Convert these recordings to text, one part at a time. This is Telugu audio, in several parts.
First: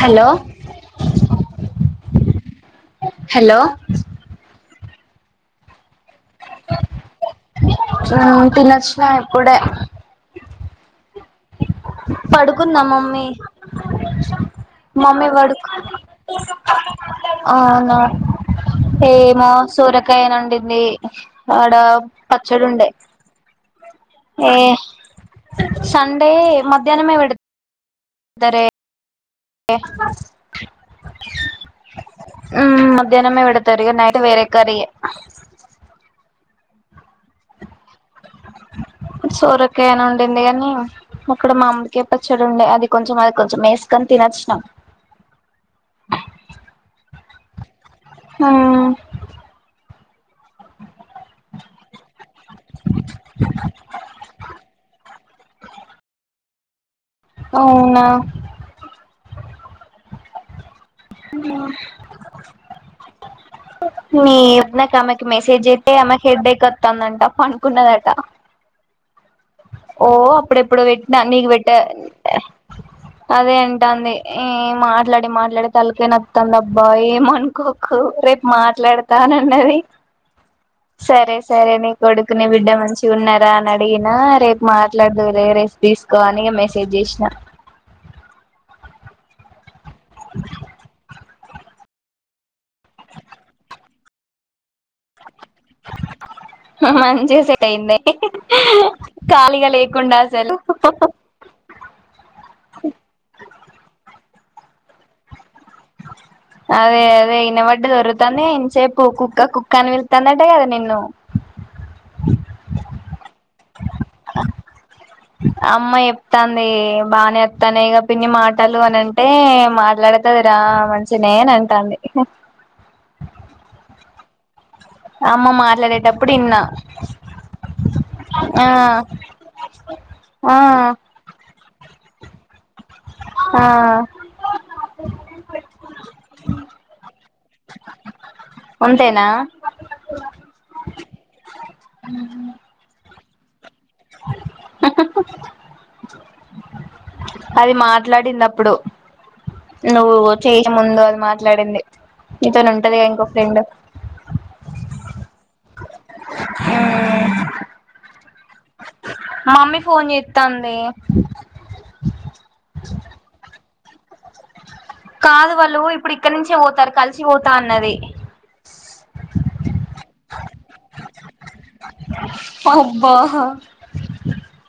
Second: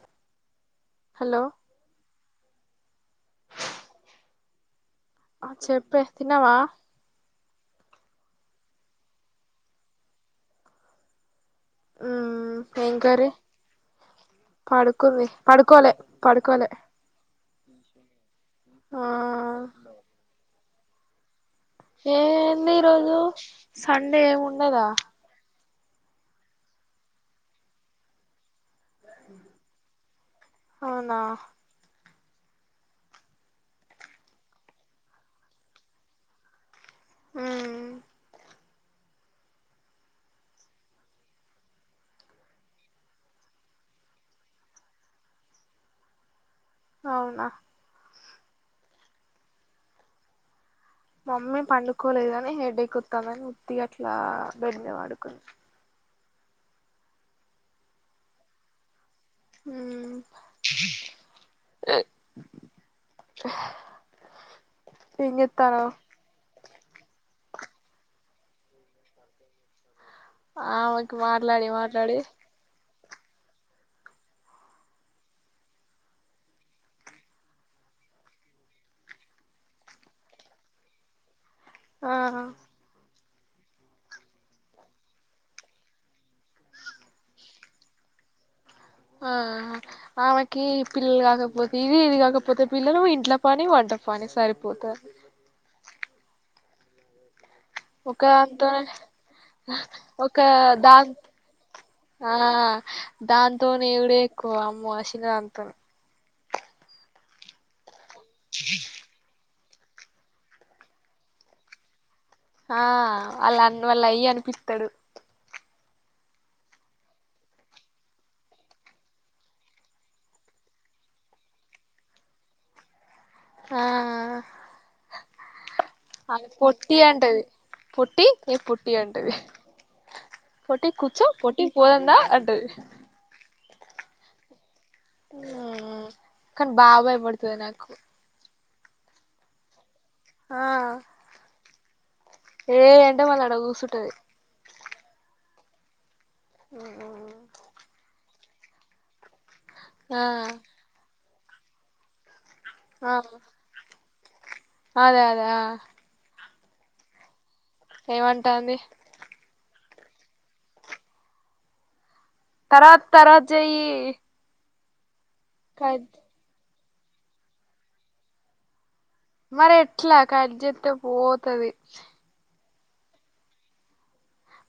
హలో హలో హలో చెప్పే తిన్నవా తినొచ్చినా ఇప్పుడే మ్మ్ పడుకుందా ఏం మమ్మీ కర్రీ పడుకుంది మమ్మీ పడుకు పడుకోలే పడుకోలే అవునా ఆ ఏమో సొరకాయనీ వండింది ఆడ పచ్చడి ఏంది ఉండే ఈరోజు సండే ఏమి ఏ ఉండదా సండే మధ్యాహ్నమే పేడు తరే [inaudible] ఎ ఫర్ అవునా ఉ మధ్యాహ్నమే పేడతార ఇగా నైట్ వేరే కర్రి ఎ ఉమ్ సోరకాయ్నే వొండింది గానీ అక్కడ మామిడి పచ్చడి ఉండే అది కొంచెం అది కొంచెం ఎసుకొని తినొచ్చినాం అవునా ఉ మమ్మీ పండుకోలేదు గాని హెడేక్ వస్తాందని ఉత్తి అట్లా బెడ్ మీ పడుకుంది అవునా ఉమ్ అవునా మీ నాక్ ఆమెకి ఏం మెసేజ్ చేత్తన్నావ్ జెతే ఆమెకి హెడ్డైక్ వస్తదంట పనుకున్నదట ఓ అప్పుడు ఎప్పుడు ఆమెకి పెట్టినా నీకు మాట్లాడి పెట్ట మాట్లాడి అదేంటోంది ఏ మాట్లాడి మాట్లాడి తలకాయ్ నోస్తుంది అబ్బా ఏమనుకో రేపు మాట్లాడతానన్నది సరే సరే నీ ఆ కొడుకుని బిడ్డ మంచిగా ఉన్నారా అని అడిగిన రేపు మాట్లాడుదులే రేస్ట్ తీసుకో అని మెసేజ్ చేసినా ఆ ఆమెకి పిల్లలు కాకపోతే ఇది ఇది కాకపోతే పిల్లలు ఇంట్లా పని వంట పని సరిపోతది హ మంచి చే యింది ఒకదాంతో హ ఖాళీగా లేకుండా ఒక అసలు దా హ ఆ దాంతోనే ఎగుడే ఎక్కువ అమ్మ అసిన దాంతో అదే అదే ఇన బడ్డీది ఓరుతాంది ఇంసేపు కుక్క కుక్క అని పి తందట్టే గదా నిన్ను ఆ వాళ్ళ అన్న వాళ్ళ అయ్యా అనిపిస్తాడు అమ్మా చెప్తాంది బాగనే వస్తానయగా పిన్ని మాటలు అని అంటే మాట్లాడ ఉంటదిరా మంచిగనే అంటాంది ఆ అమ్మ మాట్లాడేటప్పుడు ఆమె ఇన్నా పొట్టి అంటది పొట్టి ఏ ఆ పొట్టి అంటది ఆ పొట్టి కుచో పొట్టి పోదందా అంటది ఆ అ కానీ బాబాయ పుడుతది నాకు అంతేనా ఆ ఉ ఏ ఎండ మళ్ళ ఆడ కూసుంటది హ హ ఉ అది మాట్లాడింది అప్పుడు నువ్వు ఆ చేసే ముందు అది మాట్లాడింది ఇతోని ఉంటది గదా ఆ ఇంకో ఫ్రెండ్ అదే అదే అ [inaudible] ఏమంటాంది మమ్మీ ఫోన్ చేస్తాంది తర్వాత తర్వాత చెయ్యి కాదు వాళ్ళు కట్ ఇప్పుడు ఇక్కడి నుంచే పోతారు కలిసి పోతా అన్నది మరి ఎట్లా కట్ జెతే పోతది అబ్బా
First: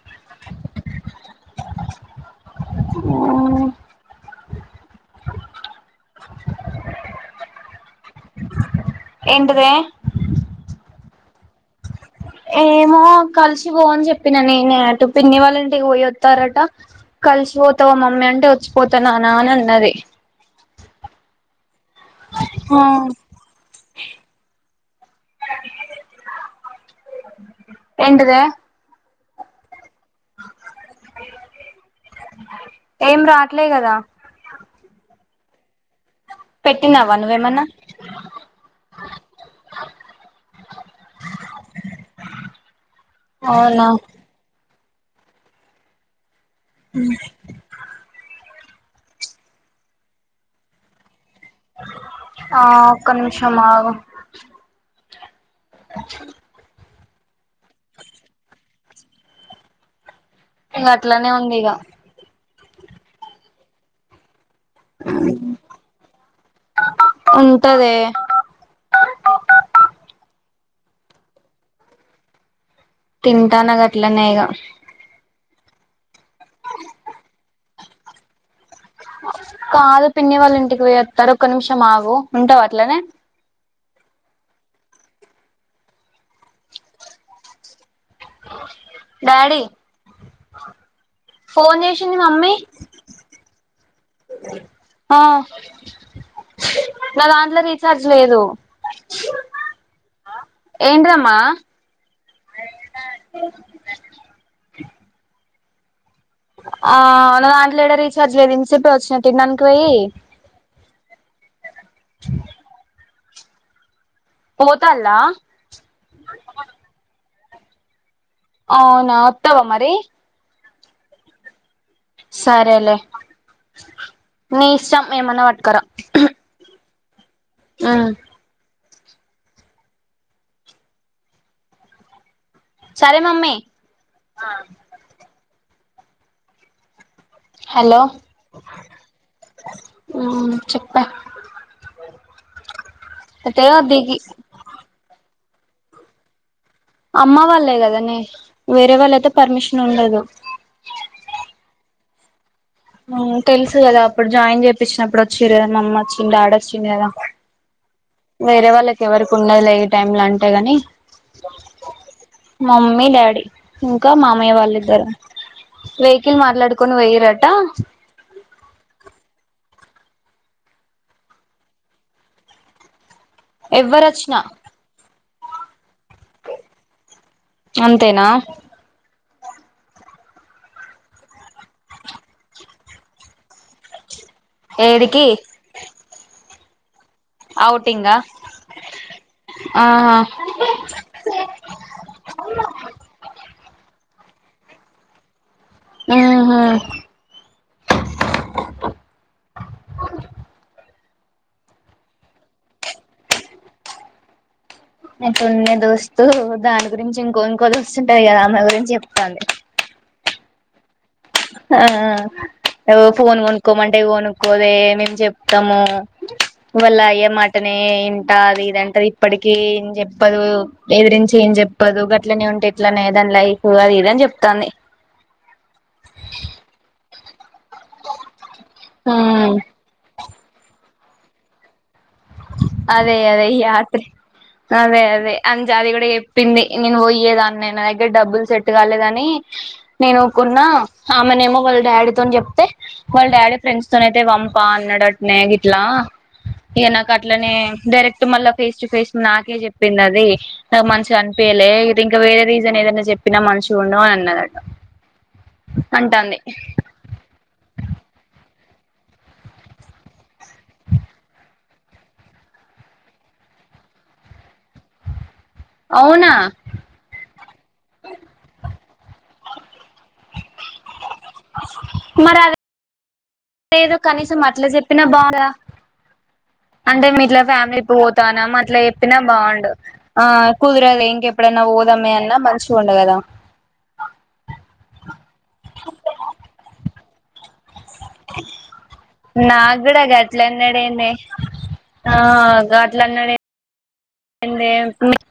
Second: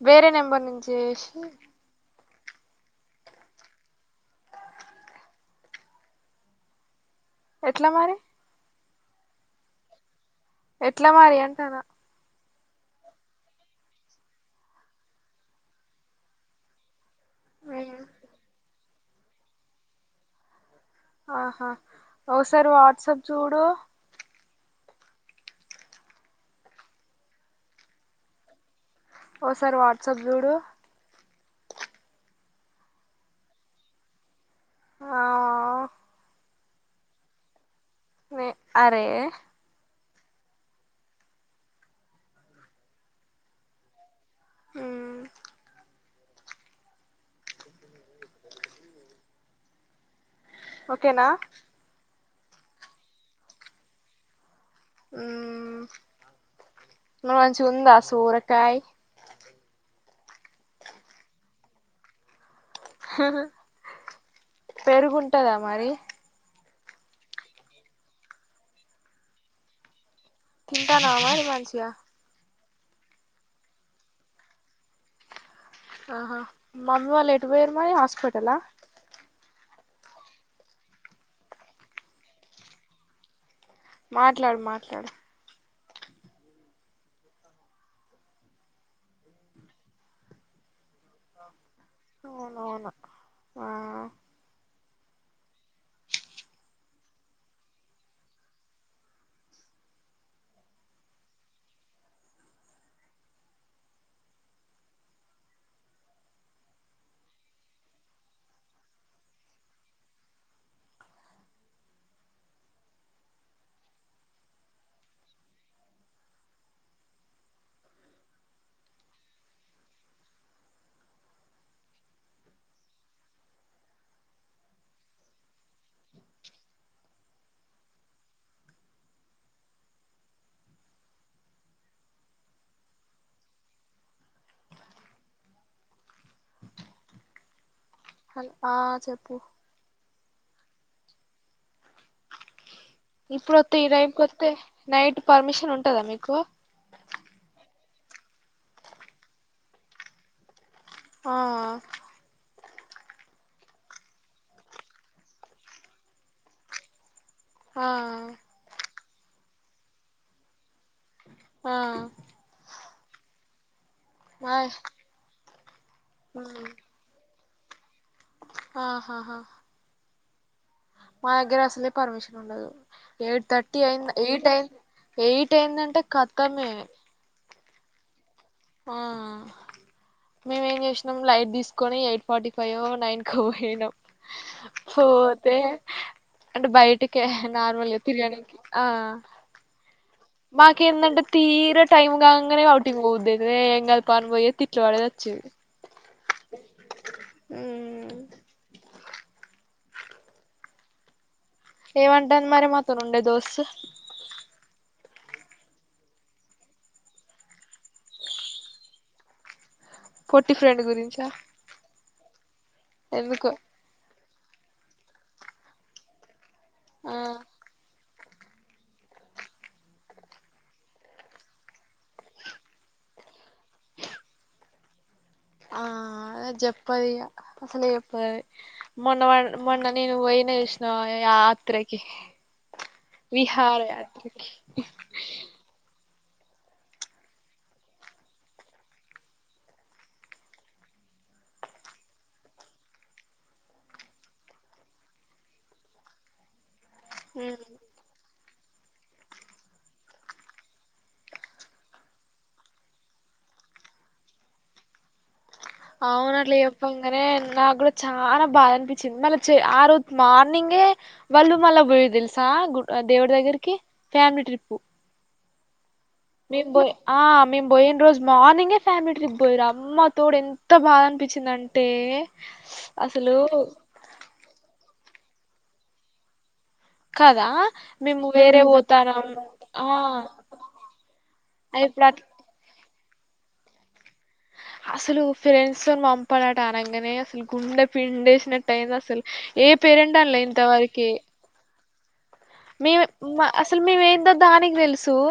వేరే నెంబర్ నుంచి చేసి హుమ్ ఎట్ల మరి ఎంటిదే ఎట్ల మరి అంటాన్న ఏమో కలిసి పో అని చెప్పినా నేనే అటు పిన్ని వాళ్ళంటికి పోయొత్తరట కలిసిపోతావా మమ్మీ అంటే వచ్చిపోతా నానా అని అన్నది ఆహా ఓసారి వాట్సప్ చూడు ఎంటిదే ఓ సారి వాట్సాప్ చూడు ఏం రాట్లే కదా ఆ పెట్టినావా నువ్వేమన్నా హుమ్ అరే అవునా హుమ్ హుమ్ ఓకేనా ఆ ఒక్క నిమిషం ఆగు హుమ్ మంచిగుందా సోరకాయ్ అట్లనే ఉంది ఇగ అహ పెరుగుంటుందా మరి ఉంటదే తింటన్నవా మరి మంచిగా తింటాన గట్లనే ఇగ ఆహా మమ్మీ వాళ్ళు ఎటు పోయిరు మరి హాస్పిటలా కాదు పిన్ని వాళ్ళ ఇంటికి పోయత్తారు ఒక్క నిమిషం ఆగు ఉంటవ అట్లనే మాట్లాడు మాట్లాడు డాడీ ఫోన్ చేసింది మమ్మీ అవునవును ఆ ఆ నా దాంట్ల రీచార్జ్ లేదు ఏంటిదమ్మా ఆ దాంట్ల ఏడ రీఛార్జ్ లేదు ఇన్సేపే వచ్చిన తినటానికి పోయి పోతల్లా అవునా వత్తవా మరి సరే లే నీ ఇష్టం ఏమన్నా పట్కరా హుమ్ సరే మమ్మీ ఆ హలో ఆ చెప్పు ఊ చెప్పా ఇప్పుడొత్తే ఈ టైమ్ కొత్తే నైట్ పర్మిషన్ ఉంటదా మీకు అమ్మ వాళ్ళే గదనే వేరే వాళ్ళైతే పర్మిషన్ ఉండదు ఆ తెలుసు గదా అప్పుడు జాయిన్ చేపిచినప్పుడు వచ్చిరు కదా మమ్మొచ్చిన్ డాడ్ వచ్చిండు గదా ఆ వేరే వాళ్ళకి ఎవరికి ఉన్నదిలే ఈ టైమ్ లో అంటే గని ఆ మమ్మీ డాడీ ఇంకా మా మామయ్య వాళ్ళిద్దరు వేయ్కిల్ మాట్లాడుకొని పోయ్యిరట ఆహాహా మా దగ్గర అసలే పర్మిషన్ ఉండదు ఎయిట్ థర్టీ అయింద్ ఎవ్వరొచ్చినా ఎయిట్ అయింద్ ఎయిట్ అయిందంటే కతమే అంతేనా ఆ మేమేం చేసినం లైట్ తీస్కోని ఎయిట్ ఫార్టీ ఫైవో నైన్ కో బొయినం ఏడికి పోతే అంటే బై నార్మల్ గ ఔటింగా తిర్యాణికి ఆహా మాకేందంటే తీర టైం కాంగనే ఔటింగ్ పోబుద్దై ఏం గాద్ పాన్ బొయే తిట్లు పడేది వచ్చే ఆహ ఊ ఏమంటాంది మరి మాతోనుండే దోస్త్ నకుండే దోస్తు దాని గురించి ఇంకో ఇంకో దోస్తుంటది గదా అమ్మె గురించి చెప్తాంది ఫర్టీ ఫ్రెండ్ గురించా ఆ ఫోన్ ఎందుకో కొనుకోమంటె కొను కోదే మేము జెప్తము వాళ్ళయ్య మాటనే ఇదంటది ఇప్పటికి ఏం జెప్పదు బెదిరించి ఏం జెప్పదు గట్లనే ఉంటే ఎట్లనేదాని లైఫ్ అది ఇదని జెప్తాంది ఆ అది చెప్పదిగ అసలే చెప్పదది మొన్నవా ఉమ్ మొన్న నేను బొయిన జూష్నవా యాత్రకి అదే అదే విహార యాత్రి యాత్రకి అదే అదే జాది గుడ జెప్పింది నేను బొయ్యేదాన్నే నా దగ్గర డబ్బులు సెట్ గాలేదని నేను కొన్నా ఆమెనేమో వాళ్ళ డాడీతోని జెప్తే వాళ్ళ డాడీ ఫ్రెండ్స్ తోనైతే పంపా అన్నడట్నే గిట్లా ఇగ నా అట్లనే డైరెక్ట్ మళ్ళా ఫేస్ టు ఫేస్ నాకే జెప్పిందది నాకు మంచిగా అనిపియలే ఇదింక వేరే రీజన్ ఏదనా చెప్పినా మంచిగుండవ్ అన్నదట అంటాంది అవునట్ల జెప్పం నాగ్గుడా చాలా బాదనిపిచింది మళ్ళ ఆ రోజు మార్నింగే వాళ్ళు మళ్ళ పొయిర్ దెలుసా గు దేవుడి దగ్గరకి ఫ్యామిలీ ట్రిప్పు అవునా మేం ఆ మేము బొయిన రోజు మార్నింగే ఫ్యామిలీ ట్రిప్ బొయిరు అమ్మ తోడు ఎంత బా అనిపి చ్చిందంటే అసలు లేదు కనీసం అట్ల జెప్పినా అంటే మేం ఇట్లా కదా ఫ్యామిలీ మేము పోతాన్నాం వేరే అట్లా చెప్పినా పోతానం బావుండు. ఆ కుదరదు ఇంకెప్పుడైనా ఇప్పుడు పోదామె అట్ అన్నా మంచిగా ఉండు కదా. అసలు ఫ్రెండ్స్ తోని పంపడాట అనంగనే అసలు గుండె పిండేసినట్టయింది అసలు ఏ నాకు కూడా పేరెంట్ అన్లే గట్లన్నాడేందే ఇంతవరకి. ఆ గట్లన్నడే అ అసలు మేము ఎం ఎండే [unintelligible]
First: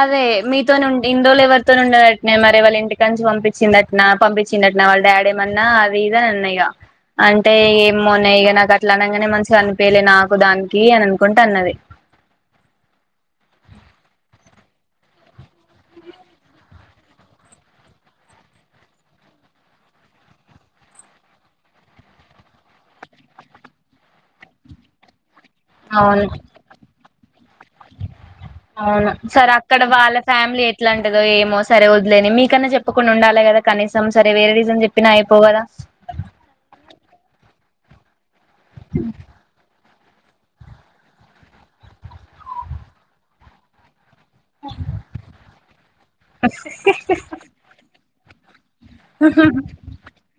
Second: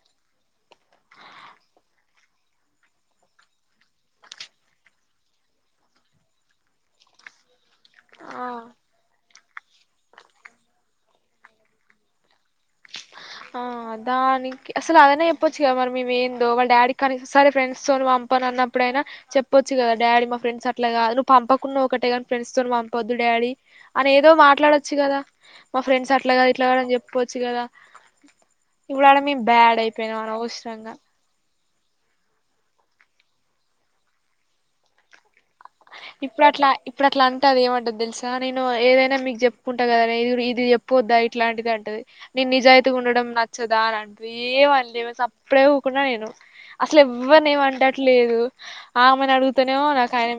అదే మీతోని ఉం ఇన్ని రోజులు ఎవరితోని ఉండేనట్నే మరి వాళ్ళ ఇంటికానుంచి పంపిచ్చింది అ నా పంపించిడట్నా వాళ్ళ డాడేమన్నా అది ఇది అని అన్న ఇగ అంటే ఎమోనే ఇగ ఆ నాకు అట్లా అనంగనే మంచిగా అనిపియలే నాకు దానికి అని అనుకుంట అన్నది. ఆ దాని అస్సలు అదైనా చెప్పచ్చు కదా మరి మేము ఏందో, వాళ్ళ డాడీ కానీ సరే ఫ్రెండ్స్ తోని పంపను అన్నప్పుడైనా చెప్పొచ్చు కదా డాడీ మా ఫ్రెండ్స్ అట్లా కాదు, నువ్వు పంపకున్నా ఒకటే కానీ ఫ్రెండ్స్ తోని పంపొద్దు డాడీ అని ఏదో మాట్లాడొచ్చు కదా మా ఫ్రెండ్స్ అవును అట్లాగాదు ఇట్లగాదు అని చెప్పొచ్చు కదా. ఇప్పుడు అవును ఆడ మేము సరే బ్యాడ్ అక్కడ వాళ్ళ అయిపోయినాం ఫ్యామిలీ అనవసరంగా ఎట్లాంటది దో ఏమో సరే వద్లేండి సరే మీకన్నా చెప్పకుండా ఉండాలె కదా కనీసం సరే వేరే రీజన్ చెప్పినా అయిపోవు కదా. ఇప్పుడు అట్లా ఇప్పుడు అట్లా అంటే అది ఏమంటది తెలుసా నేను ఏదైనా మీకు చెప్ కుంటా కదనే ఇది చెప్పొద్దా ఇట్లాంటిది అంటది, నేను నిజాయితీగా ఉండడం నచ్చదా అని అం నువ్వేం అనలేవు సప్పుడేక ఊకున్న నేను అసలు ఎవ్వరిని ఏం అనేటట్లేదు. ఆమెను అడుగుతనేమో నాకు ఆయన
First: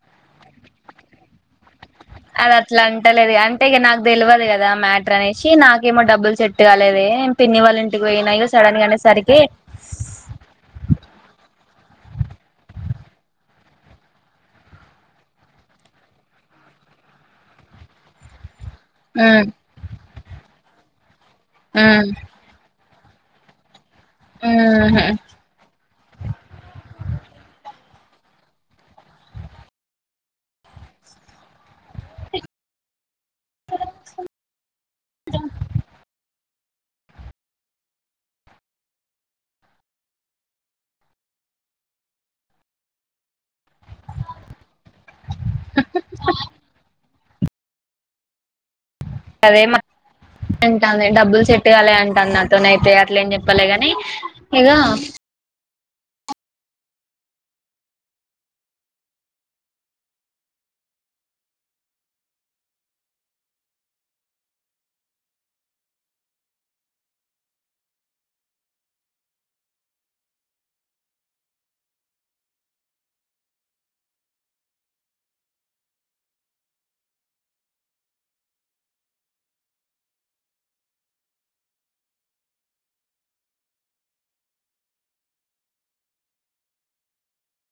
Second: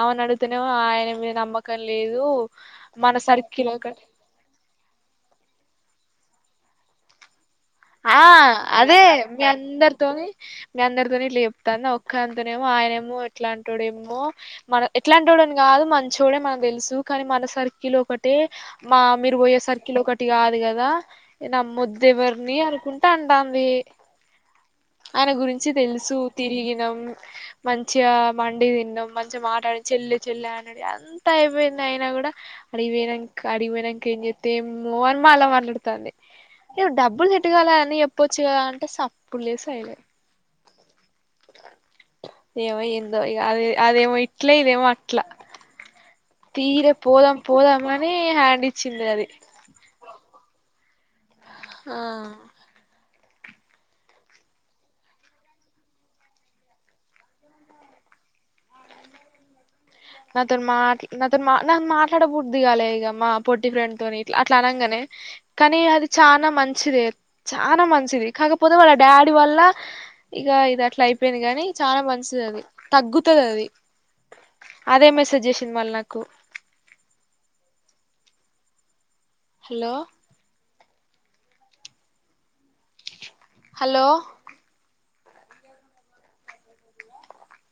ఆమెను అడుగునే ఆయన మీద నమ్మకం లేదు. అది అట్లా మన అంటలేదే అంటే సర్కిల్ ఇగ ఒక నాకు తెల్వదు కదా మ్యా టర్ అనేశి నాకేమో డబ్బులు సెట్ కాలేవే పిన్ని వాళ్ళ ఇంటికి ఆ పోయినా ఇగ సడన్ గా అదే అనేసరికి మీ అందరితోని మీ అందరితోని ఇట్ల చెప్తాంది, నా ఒక్క దానితోనేమో ఆయననేమో ఎట్లాంటోడేమో మన ఎట్లాంటోడు అని కాదు మంచోడే మనకు తెలుసు కానీ మన సర్కిల్ ఒక టి మా మీరు ఉమ్ పోయే సర్కిల్ ఒకటి కాదు కదా నమ్మొదు ఉమ్ ఏవర్ ర్ని అనుకుంటా అంటాంది ఉమ్ ఆయన గురిం చి తెలుసు తిరిగినం మంచిగా మండి తిన్నాం, మంచిగా మాట్లాడి చెల్లె చెల్లె అన్నడు అం తా అయిపోయింది అయిన కూడా ఆడికి పోయినం క ఆడికిపోయినంక ఏం చేత్తే ఏమ్మెా అని మళ్ళ మాట్లాడుతాంది ఇగ డబ్బు బ్బులు సెటగాలే అని చెప్పొచ్చు కదా అంటే సప్పుడు లేదు సయిలెంట్. ఏమో ఏందో ఇగ అది అదేమో ఇట్లా ఇదేమో అట్లా తీర పోదాం పోదాం అని హ్యాండ్ ఇచ్చింది అది. అదేం అంటంది డబ్బులు సెట్ గాలే అంటాంది ఆ నాతోనయితే అట్ల ఏం చెప్పాలే గాని ఇగ నాతోని మాట్లా నాతోని మా నాకు మాట్లాడ బుద్దికాలే ఇగ మా పొట్టి ఫ్రెండ్ తోని ఇట్లా అట్లా అనంగనే. కానీ అది చానా మంచిదే, చానా మంచిది కాకపోతే వాళ్ళ డాడీ వల్ల ఇగ ఇది అట్ల అయిపోయింది గాని చాలా మంచిది అది, తగ్గుతది అది. అదే మెసేజ్ చేసింది మళ్ళ నాకు. Hello hello